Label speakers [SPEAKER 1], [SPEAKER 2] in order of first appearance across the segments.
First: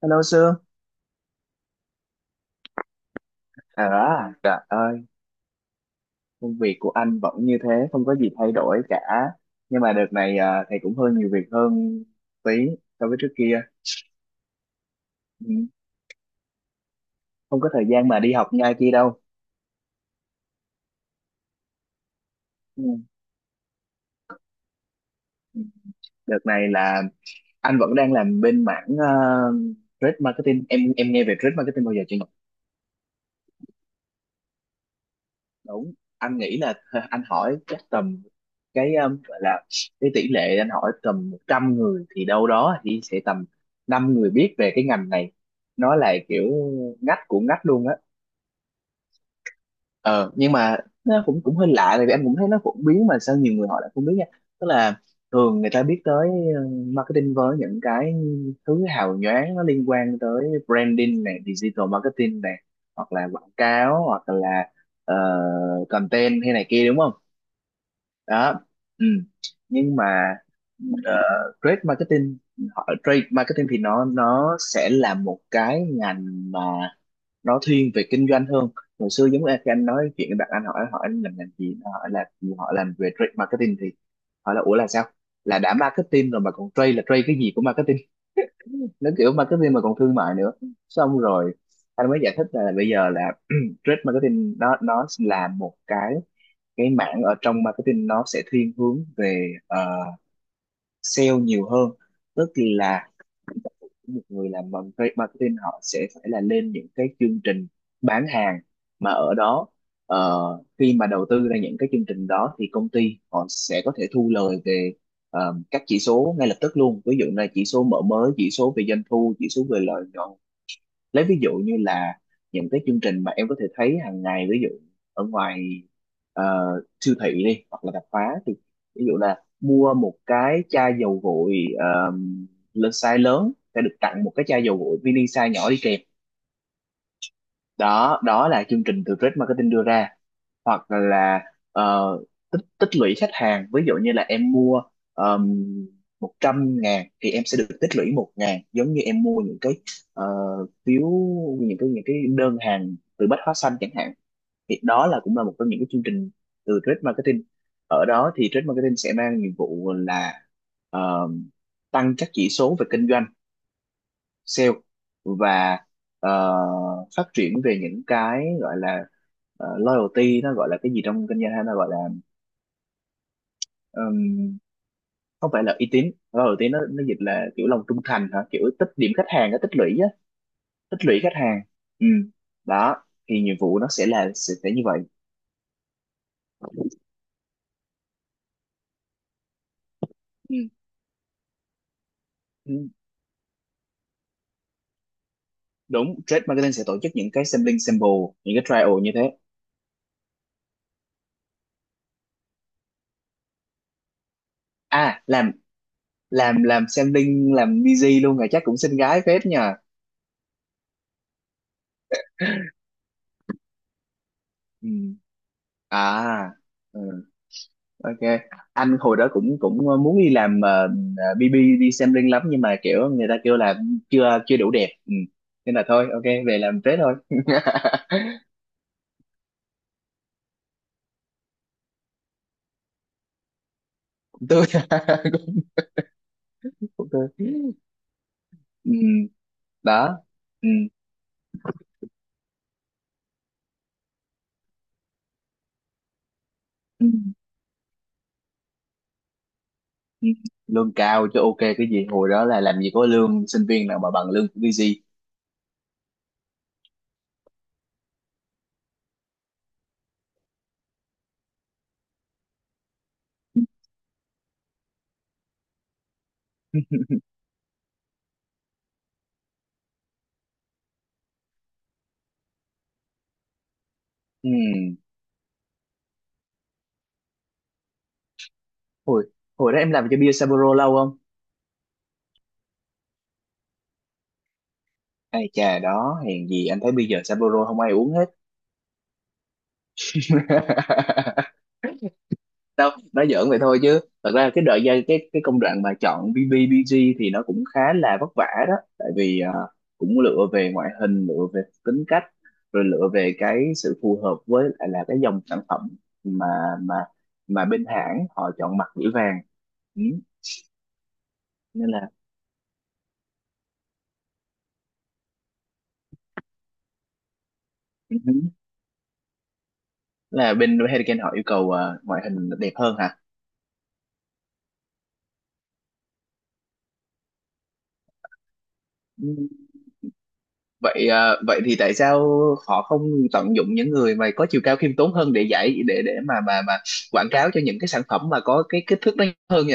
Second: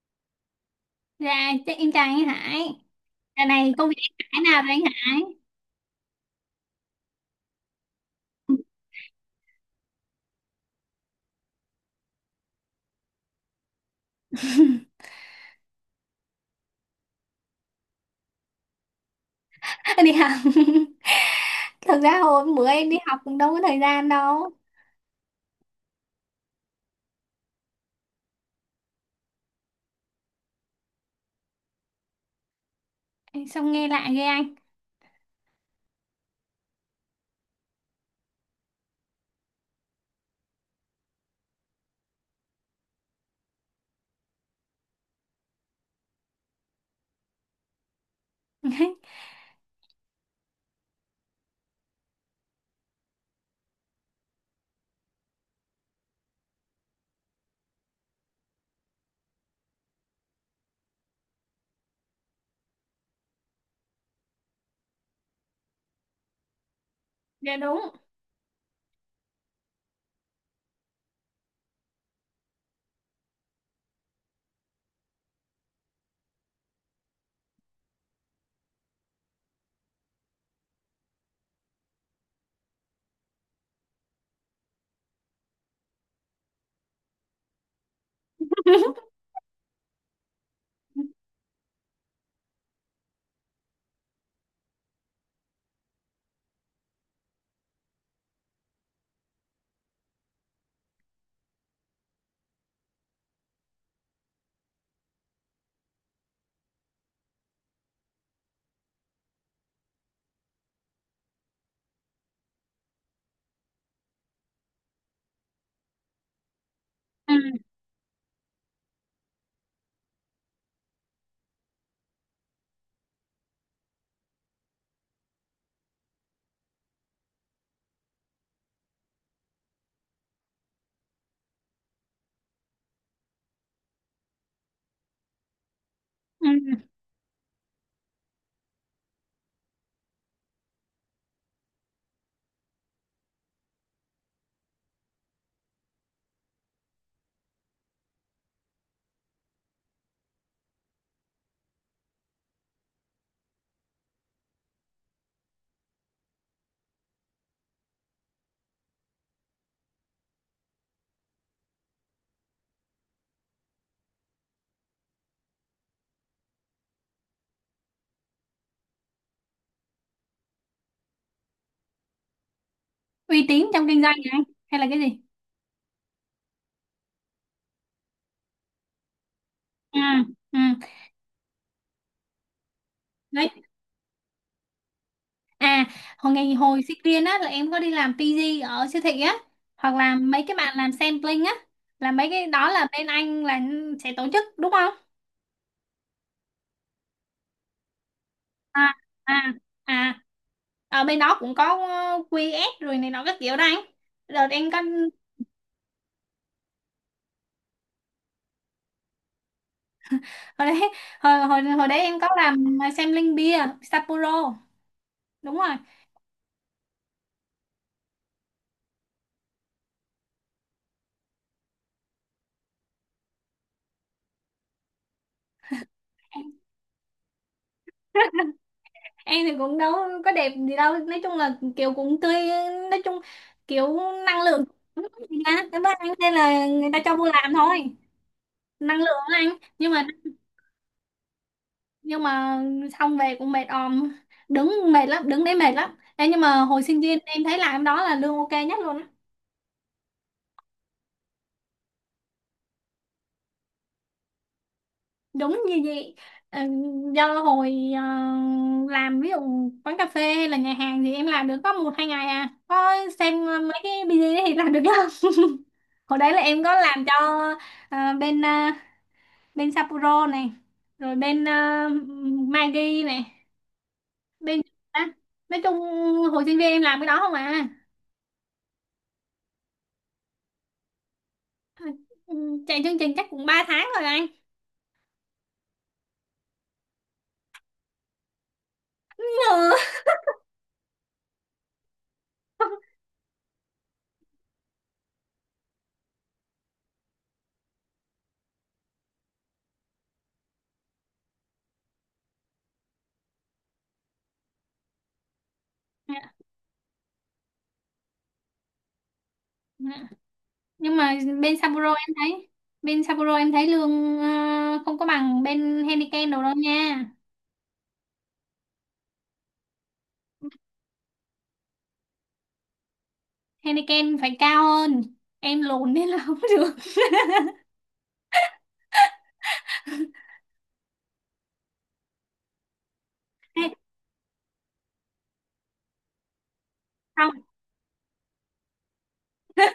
[SPEAKER 1] Hello Sương.
[SPEAKER 2] Dạ, chắc em chào anh Hải. Giờ này công việc anh
[SPEAKER 1] À,
[SPEAKER 2] Hải
[SPEAKER 1] Trời
[SPEAKER 2] nào rồi anh
[SPEAKER 1] ơi,
[SPEAKER 2] Hải?
[SPEAKER 1] công việc của anh vẫn như thế, không có gì thay đổi cả. Nhưng mà đợt này thầy cũng hơi nhiều việc hơn tí so với trước kia. Ừ. Không có thời gian mà đi học ngay kia đâu.
[SPEAKER 2] Đi học. Thực ra hồi bữa
[SPEAKER 1] Ừ.
[SPEAKER 2] em đi học cũng đâu có thời gian đâu.
[SPEAKER 1] Đợt này là anh vẫn đang làm bên mảng trade marketing. Em nghe về trade marketing bao giờ chưa?
[SPEAKER 2] Xong nghe lại ghê anh.
[SPEAKER 1] Đúng, anh nghĩ là anh hỏi chắc tầm cái gọi là cái tỷ lệ anh hỏi tầm 100 người thì đâu đó thì sẽ tầm 5 người biết về cái ngành này. Nó là kiểu ngách của ngách luôn á. Ờ nhưng mà nó cũng cũng hơi lạ tại vì anh cũng thấy nó phổ biến mà sao nhiều người họ lại không biết nha. Tức là thường người ta biết tới ờ, marketing với những cái thứ hào nhoáng, nó liên quan tới branding này, digital marketing này, hoặc là quảng cáo, hoặc là ờ, content hay này kia, đúng không?
[SPEAKER 2] Dạ đúng.
[SPEAKER 1] Đó. Ừ. Nhưng mà ờ, trade marketing, họ trade marketing thì nó sẽ là một cái ngành mà nó thiên về kinh doanh hơn. Hồi xưa giống như khi anh nói chuyện với bạn, anh hỏi hỏi anh làm ngành gì. Nó hỏi là gì? Họ làm về trade marketing thì hỏi là ủa là sao, là đã marketing rồi mà còn trade, là trade cái gì của marketing? Nó kiểu marketing mà còn thương mại nữa. Xong rồi anh mới giải thích là bây giờ là trade marketing nó là một cái mảng ở trong marketing, nó sẽ thiên hướng về sale nhiều hơn. Tức là một người làm marketing họ sẽ phải là lên những cái chương trình bán hàng mà ở đó, ờ, khi mà đầu tư ra những cái chương trình đó thì công ty họ sẽ có thể thu lời về các chỉ số ngay lập tức luôn, ví dụ
[SPEAKER 2] Ừ,
[SPEAKER 1] là chỉ số mở mới, chỉ số về doanh thu, chỉ số về lợi nhuận. Lấy ví dụ như là những cái chương trình mà em có thể thấy hàng ngày, ví dụ ở ngoài ờ, siêu thị đi, hoặc là tạp hóa, thì ví dụ là mua một cái chai dầu gội ờ, lớn, size lớn sẽ được tặng một cái chai dầu gội mini size nhỏ đi kèm.
[SPEAKER 2] ừ.
[SPEAKER 1] Đó, đó là chương trình từ Red Marketing đưa ra. Hoặc là ờ, tích tích lũy khách hàng, ví dụ như là em mua um, 100.000 thì em sẽ được tích lũy 1.000, giống như em mua những cái ờ, phiếu, những cái đơn hàng từ Bách Hóa Xanh chẳng hạn. Thì đó là cũng là một trong những cái chương trình từ trade marketing. Ở đó thì trade marketing sẽ mang nhiệm vụ là ờ, tăng các chỉ số về kinh doanh, sale, và ờ, phát triển về những cái gọi là loyalty. Nó gọi là cái gì trong kinh doanh, hay nó gọi là
[SPEAKER 2] Uy tín trong kinh doanh hả anh?
[SPEAKER 1] ừm,
[SPEAKER 2] Hay là cái gì?
[SPEAKER 1] không phải là uy tín, loyalty nó dịch là kiểu lòng trung thành hả, kiểu tích điểm khách hàng nó tích lũy
[SPEAKER 2] Ừ,
[SPEAKER 1] á,
[SPEAKER 2] ừ.
[SPEAKER 1] tích lũy khách hàng. Ừ. Đó thì
[SPEAKER 2] Đấy.
[SPEAKER 1] nhiệm vụ nó sẽ là sẽ như vậy.
[SPEAKER 2] À, hồi ngày hồi sinh viên á là em có đi làm PG ở siêu thị á. Hoặc là mấy cái
[SPEAKER 1] Ừ.
[SPEAKER 2] bạn làm sampling á. Là mấy cái đó là
[SPEAKER 1] Ừ,
[SPEAKER 2] bên anh là sẽ tổ chức đúng không?
[SPEAKER 1] đúng, trade marketing sẽ tổ chức những cái sampling, sample, những cái
[SPEAKER 2] À,
[SPEAKER 1] trial như thế.
[SPEAKER 2] à, à, ở bên đó cũng có QS rồi này nó các kiểu đó anh. Đợt em có
[SPEAKER 1] À, làm, làm sampling, làm busy luôn rồi, chắc cũng xinh gái phết nhờ.
[SPEAKER 2] hồi đấy, hồi hồi hồi đấy em có làm xem linh bia Sapporo,
[SPEAKER 1] Ừ.
[SPEAKER 2] đúng rồi.
[SPEAKER 1] À. Ừ. Ok, anh hồi đó cũng cũng muốn đi làm BB, đi xem riêng lắm, nhưng mà kiểu người ta kêu là chưa chưa đủ đẹp. Ừ. Nên là thôi, ok về làm thế thôi.
[SPEAKER 2] Em thì cũng đâu có đẹp gì đâu, nói chung là kiểu cũng tươi, nói chung kiểu năng lượng
[SPEAKER 1] Tôi
[SPEAKER 2] cũng tốt gì đó.
[SPEAKER 1] cũng
[SPEAKER 2] Cảm ơn anh nên là người ta
[SPEAKER 1] cũng
[SPEAKER 2] cho vô
[SPEAKER 1] tôi.
[SPEAKER 2] làm thôi,
[SPEAKER 1] Ừ.
[SPEAKER 2] năng lượng á anh. Nhưng mà,
[SPEAKER 1] Đó. Ừ.
[SPEAKER 2] nhưng mà xong về cũng mệt òm, đứng mệt lắm, đứng đấy mệt lắm. Ê, nhưng mà hồi sinh
[SPEAKER 1] Ừ.
[SPEAKER 2] viên em thấy làm đó là lương ok nhất luôn á.
[SPEAKER 1] Ừ. Lương cao chứ, ok cái gì, hồi đó là làm gì có lương sinh viên nào mà bằng lương của BG.
[SPEAKER 2] Đúng như vậy. Ờ, do hồi làm ví dụ quán cà phê hay là nhà hàng thì em làm được có một hai ngày à, có xem mấy cái video thì làm được lắm. Hồi đấy là em có làm cho bên bên Sapporo này, rồi bên Maggi này,
[SPEAKER 1] Ừ.
[SPEAKER 2] bên, à, nói chung hồi sinh viên em làm cái đó không à.
[SPEAKER 1] hồi hồi đó em làm cho bia Sapporo lâu không?
[SPEAKER 2] Ừ, chạy chương trình chắc cũng ba tháng rồi anh.
[SPEAKER 1] Ai chà, đó hèn gì anh thấy bây giờ Sapporo không ai uống hết. Đâu, nói giỡn vậy thôi, chứ thật ra cái đợi giai cái công đoạn mà chọn BBBG thì nó cũng khá là vất vả đó, tại vì cũng lựa về ngoại hình, lựa về tính cách, rồi lựa về cái sự phù hợp với lại là cái dòng sản phẩm mà mà mà bên hãng họ chọn mặt gửi vàng.
[SPEAKER 2] Ừ.
[SPEAKER 1] Ừ.
[SPEAKER 2] Nhưng mà bên
[SPEAKER 1] Nên
[SPEAKER 2] Sapporo
[SPEAKER 1] là
[SPEAKER 2] em thấy, bên Sapporo em thấy lương không có bằng bên Heineken đâu đâu nha.
[SPEAKER 1] ừ. Là bên Hurricane họ yêu cầu ngoại hình đẹp hơn hả?
[SPEAKER 2] Heineken phải cao hơn, em lùn nên là không được.
[SPEAKER 1] Ừ. Vậy à, vậy thì tại sao họ không tận
[SPEAKER 2] Ê,
[SPEAKER 1] dụng những người mà có chiều cao khiêm tốn hơn để giải để mà mà quảng
[SPEAKER 2] không,
[SPEAKER 1] cáo cho những cái sản phẩm mà có cái kích thước nó hơn nhỉ?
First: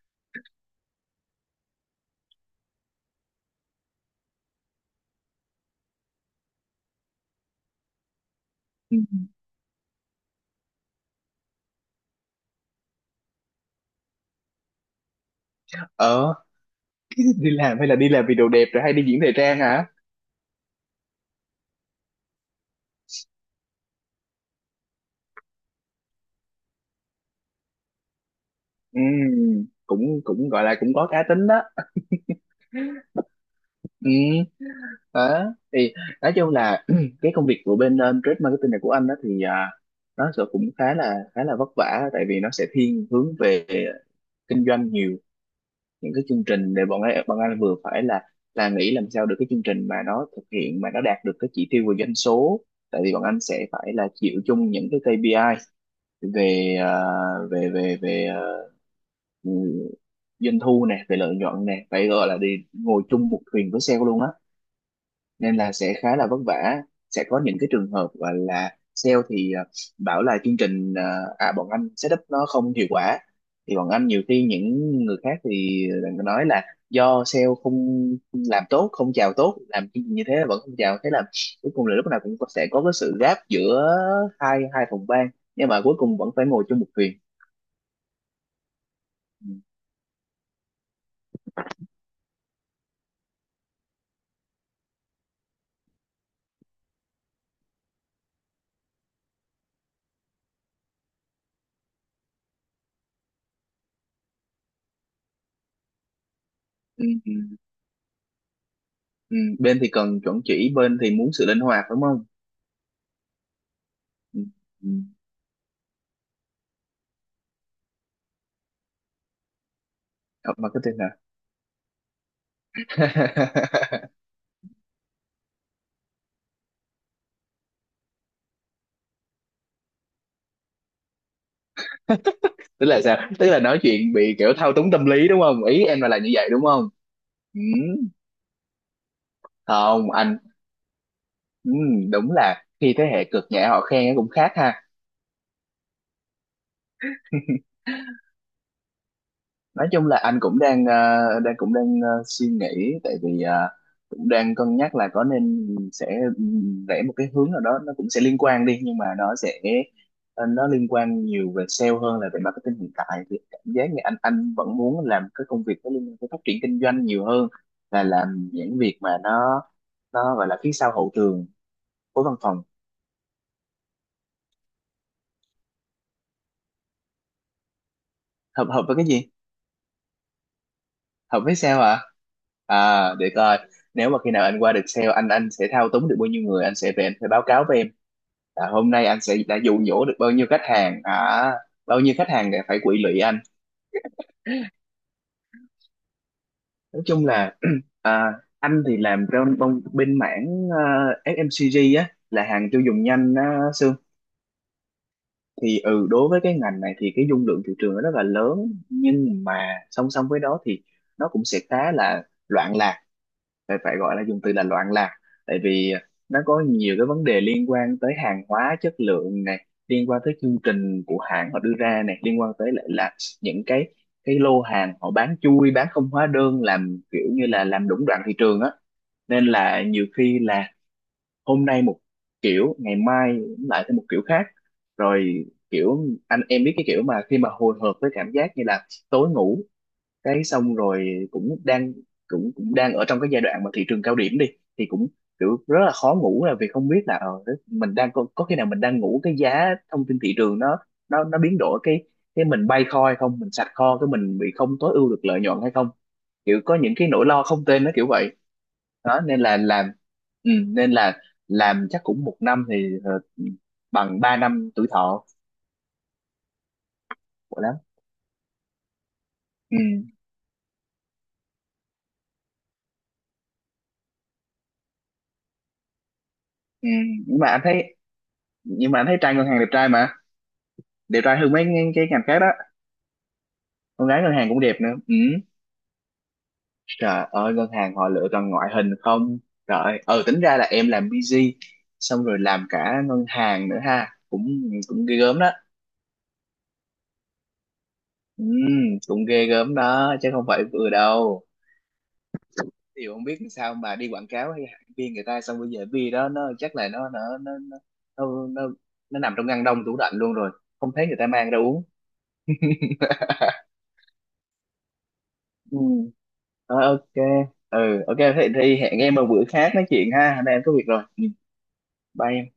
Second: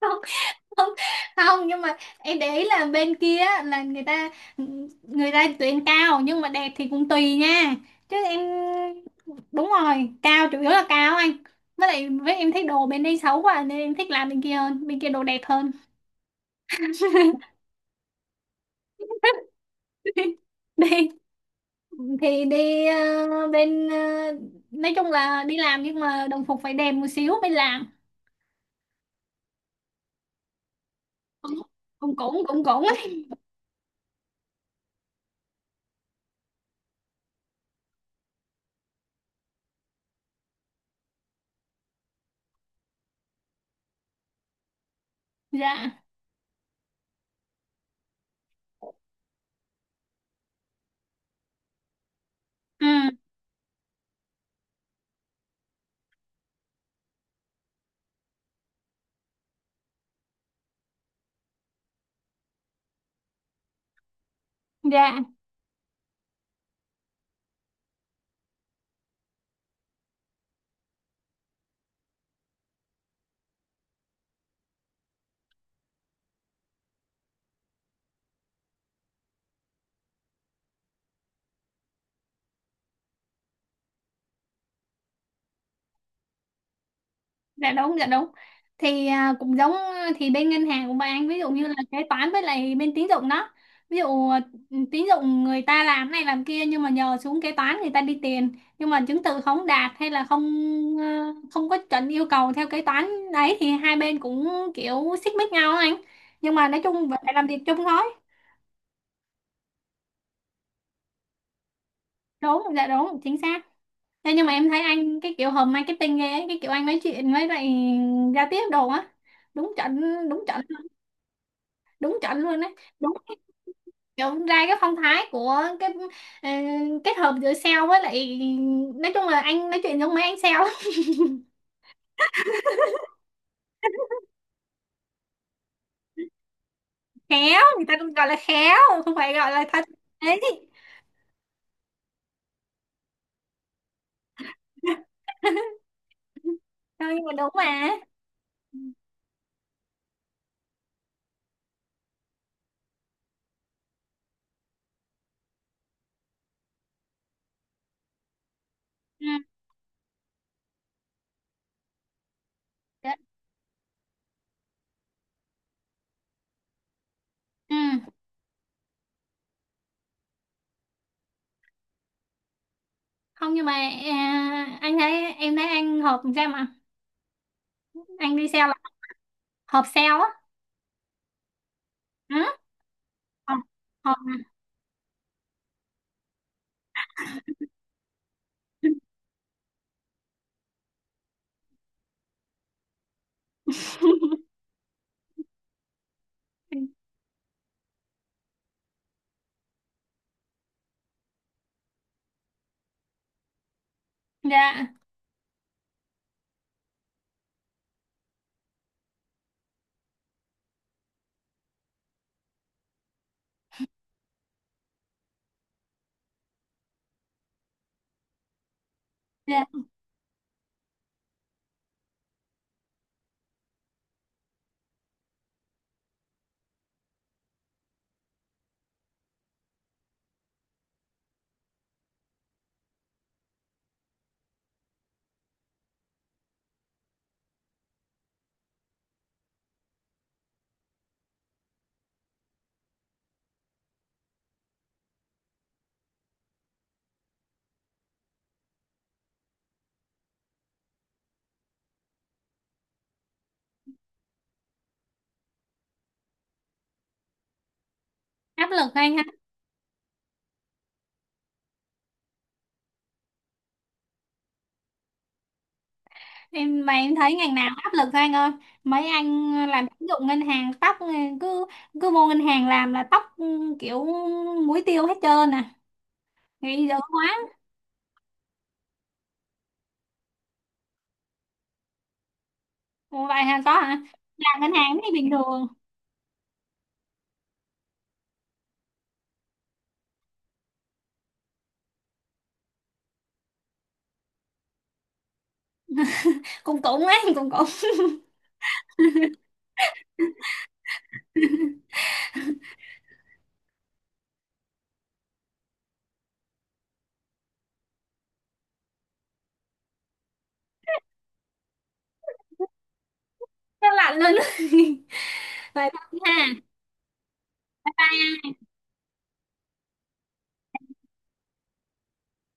[SPEAKER 2] không, không, không, nhưng mà em để ý là bên kia á, là người ta, người ta tuyển cao nhưng mà đẹp thì cũng tùy nha, chứ em.
[SPEAKER 1] Ừ.
[SPEAKER 2] Đúng rồi, cao chủ yếu là cao anh, với lại với em thích đồ bên đây xấu quá nên em thích làm bên kia hơn, bên kia đồ đẹp hơn.
[SPEAKER 1] Ờ, đi làm, hay là đi làm vì đồ đẹp rồi, hay đi diễn thời trang hả?
[SPEAKER 2] Đi, thì đi bên, nói chung là đi làm nhưng mà đồng phục phải đẹp một xíu mới làm.
[SPEAKER 1] Ừ, cũng cũng gọi là cũng có cá tính đó.
[SPEAKER 2] Cũng cũng cũng cũng ấy.
[SPEAKER 1] Ừ. Đó. Thì nói chung là cái công việc của bên trade marketing này của anh đó thì nó sẽ cũng khá là vất vả, tại vì nó sẽ thiên hướng về kinh doanh nhiều.
[SPEAKER 2] Dạ,
[SPEAKER 1] Những cái chương trình để bọn ấy bọn anh vừa phải là nghĩ làm sao được cái chương trình mà nó thực hiện mà nó đạt được cái chỉ tiêu về doanh số.
[SPEAKER 2] ừ,
[SPEAKER 1] Tại vì bọn anh sẽ phải là chịu chung những cái KPI về ờ, về về về ờ, ừ, doanh thu nè, về lợi nhuận nè, phải gọi là đi ngồi chung một thuyền với sale luôn á.
[SPEAKER 2] dạ,
[SPEAKER 1] Nên là sẽ khá là vất vả. Sẽ có những cái trường hợp gọi là sale thì bảo là chương trình bọn anh setup nó không hiệu quả, thì bọn anh nhiều khi những người khác thì nói là do sale không làm tốt, không chào tốt, làm chương trình như thế mà vẫn không chào. Thế là cuối cùng là lúc nào cũng sẽ có cái sự gap giữa hai hai phòng ban, nhưng mà cuối cùng vẫn phải ngồi chung một thuyền.
[SPEAKER 2] dạ đúng, dạ đúng. Thì à,
[SPEAKER 1] Ừ.
[SPEAKER 2] cũng giống à, thì bên ngân hàng của bạn ví dụ như là kế toán với lại bên tín dụng đó, ví dụ à, tín dụng người ta làm này làm kia nhưng mà nhờ xuống kế toán người ta đi tiền, nhưng mà chứng từ không đạt hay là không, à, không có chuẩn yêu cầu theo kế toán đấy thì hai bên cũng kiểu xích mích nhau á anh, nhưng mà nói
[SPEAKER 1] Ừ.
[SPEAKER 2] chung vẫn
[SPEAKER 1] Ừ.
[SPEAKER 2] phải làm việc chung thôi.
[SPEAKER 1] Ừ, bên thì cần chuẩn chỉ, bên thì muốn sự linh hoạt, đúng không?
[SPEAKER 2] Đúng, dạ đúng, chính xác. Thế
[SPEAKER 1] Ừ.
[SPEAKER 2] nhưng mà em thấy
[SPEAKER 1] Ừ.
[SPEAKER 2] anh cái kiểu hầm marketing ghê ấy, cái kiểu anh nói chuyện với lại giao tiếp đồ á, đúng chuẩn, đúng
[SPEAKER 1] Học
[SPEAKER 2] chuẩn,
[SPEAKER 1] marketing hả?
[SPEAKER 2] đúng chuẩn luôn đấy, đúng cái- kiểu ra cái phong thái của cái ờ, kết hợp giữa sale với lại, nói chung là anh nói chuyện giống mấy anh sale lắm.
[SPEAKER 1] Tức là sao, tức là nói chuyện bị kiểu thao túng tâm lý đúng không, ý em là như vậy đúng không?
[SPEAKER 2] Khéo,
[SPEAKER 1] Ừ,
[SPEAKER 2] người ta cũng gọi là khéo, không phải gọi là thật.
[SPEAKER 1] không anh.
[SPEAKER 2] Đấy.
[SPEAKER 1] Ừ, đúng là khi thế hệ cực nhẹ họ khen cũng khác ha.
[SPEAKER 2] Thôi nhưng mà đúng mà.
[SPEAKER 1] Nói chung là anh cũng đang đang cũng đang suy nghĩ, tại vì cũng đang cân nhắc là có nên sẽ rẽ một cái hướng nào đó, nó cũng sẽ liên quan đi, nhưng mà
[SPEAKER 2] Ừ.
[SPEAKER 1] nó sẽ nó liên quan nhiều về sale hơn là về marketing. Hiện
[SPEAKER 2] Đấy.
[SPEAKER 1] tại thì cảm giác như anh vẫn muốn làm cái công việc nó liên quan tới phát triển kinh doanh nhiều hơn
[SPEAKER 2] Ừ.
[SPEAKER 1] là làm những việc mà nó gọi là phía sau hậu trường của văn phòng.
[SPEAKER 2] Không nhưng mà, à, anh thấy em thấy anh hợp làm sao mà anh đi
[SPEAKER 1] Hợp,
[SPEAKER 2] sale là
[SPEAKER 1] hợp với cái gì?
[SPEAKER 2] hợp sale á.
[SPEAKER 1] Học biết sale hả?
[SPEAKER 2] Ừ.
[SPEAKER 1] À, để
[SPEAKER 2] hợp
[SPEAKER 1] coi. Nếu
[SPEAKER 2] hợp
[SPEAKER 1] mà khi nào anh qua được sale, anh sẽ thao túng được bao nhiêu người, anh sẽ về anh phải báo cáo với em. Là hôm nay anh sẽ đã dụ dỗ được bao nhiêu khách hàng, à, bao nhiêu khách hàng để phải quỵ lụy anh. Nói chung là à, anh thì làm trong bên mảng FMCG á, là hàng tiêu dùng nhanh á, Sương.
[SPEAKER 2] Dạ,
[SPEAKER 1] Thì ừ, đối với cái ngành này thì cái dung lượng thị trường nó rất là lớn, nhưng mà song song với đó thì nó cũng sẽ khá là loạn lạc, phải phải gọi là dùng từ là loạn lạc. Tại vì nó có nhiều cái vấn đề liên quan tới hàng hóa chất lượng
[SPEAKER 2] dạ,
[SPEAKER 1] này, liên quan tới chương trình của hãng họ đưa ra này, liên quan tới lại là những cái lô hàng họ bán chui bán không hóa đơn, làm kiểu như là làm lũng đoạn thị trường á. Nên là nhiều khi là hôm nay một kiểu, ngày mai lại thêm một kiểu khác. Rồi kiểu anh em biết cái kiểu mà khi mà hồi hộp với cảm giác như là tối ngủ cái xong rồi cũng đang cũng cũng đang ở trong cái giai đoạn mà thị trường cao điểm đi thì cũng kiểu rất là khó ngủ. Là vì không biết là mình đang có khi nào mình đang ngủ cái giá thông tin thị trường nó biến đổi, cái mình bay kho hay không, mình sạch kho cái mình bị không tối ưu được lợi nhuận hay không, kiểu có những cái nỗi lo không tên nó kiểu vậy.
[SPEAKER 2] áp lực anh
[SPEAKER 1] Đó
[SPEAKER 2] ha.
[SPEAKER 1] nên là làm, ừ, nên là làm chắc cũng 1 năm thì bằng 3 năm tuổi thọ
[SPEAKER 2] Em mà em thấy ngành
[SPEAKER 1] của
[SPEAKER 2] nào
[SPEAKER 1] lắm.
[SPEAKER 2] áp lực thôi anh ơi, mấy anh
[SPEAKER 1] Ừ.
[SPEAKER 2] làm tín dụng ngân hàng tóc cứ cứ vô ngân hàng làm là tóc, ừ, kiểu muối tiêu hết trơn à, nghĩ
[SPEAKER 1] Ừ.
[SPEAKER 2] dữ quá.
[SPEAKER 1] Nhưng mà anh thấy, nhưng mà anh thấy trai ngân hàng đẹp trai mà, đẹp trai hơn mấy cái ngành khác đó.
[SPEAKER 2] Ủa vậy hả, có hả?
[SPEAKER 1] Con gái ngân hàng
[SPEAKER 2] Làm
[SPEAKER 1] cũng
[SPEAKER 2] ngân
[SPEAKER 1] đẹp nữa.
[SPEAKER 2] hàng thì
[SPEAKER 1] Ừ.
[SPEAKER 2] bình thường.
[SPEAKER 1] Trời ơi, ngân hàng họ lựa toàn ngoại hình không. Trời ơi, ờ tính ra là em làm busy xong rồi làm cả ngân hàng nữa ha, cũng cũng ghê gớm đó.
[SPEAKER 2] Cũng cũng ấy. cũng cũng
[SPEAKER 1] Ừ, cũng ghê gớm đó chứ không phải vừa đâu. Thì không biết sao mà đi quảng cáo hay hãng viên người ta, xong bây giờ vi đó nó chắc là nó, nó, nó nằm trong ngăn đông tủ lạnh luôn rồi, không thấy người ta mang ra uống.
[SPEAKER 2] Nó lạnh luôn.
[SPEAKER 1] Ừ.
[SPEAKER 2] Vậy thôi ha.
[SPEAKER 1] Ờ, ok. Ừ ok, thế thì hẹn em một bữa khác nói chuyện ha, hôm nay em có việc rồi, bay.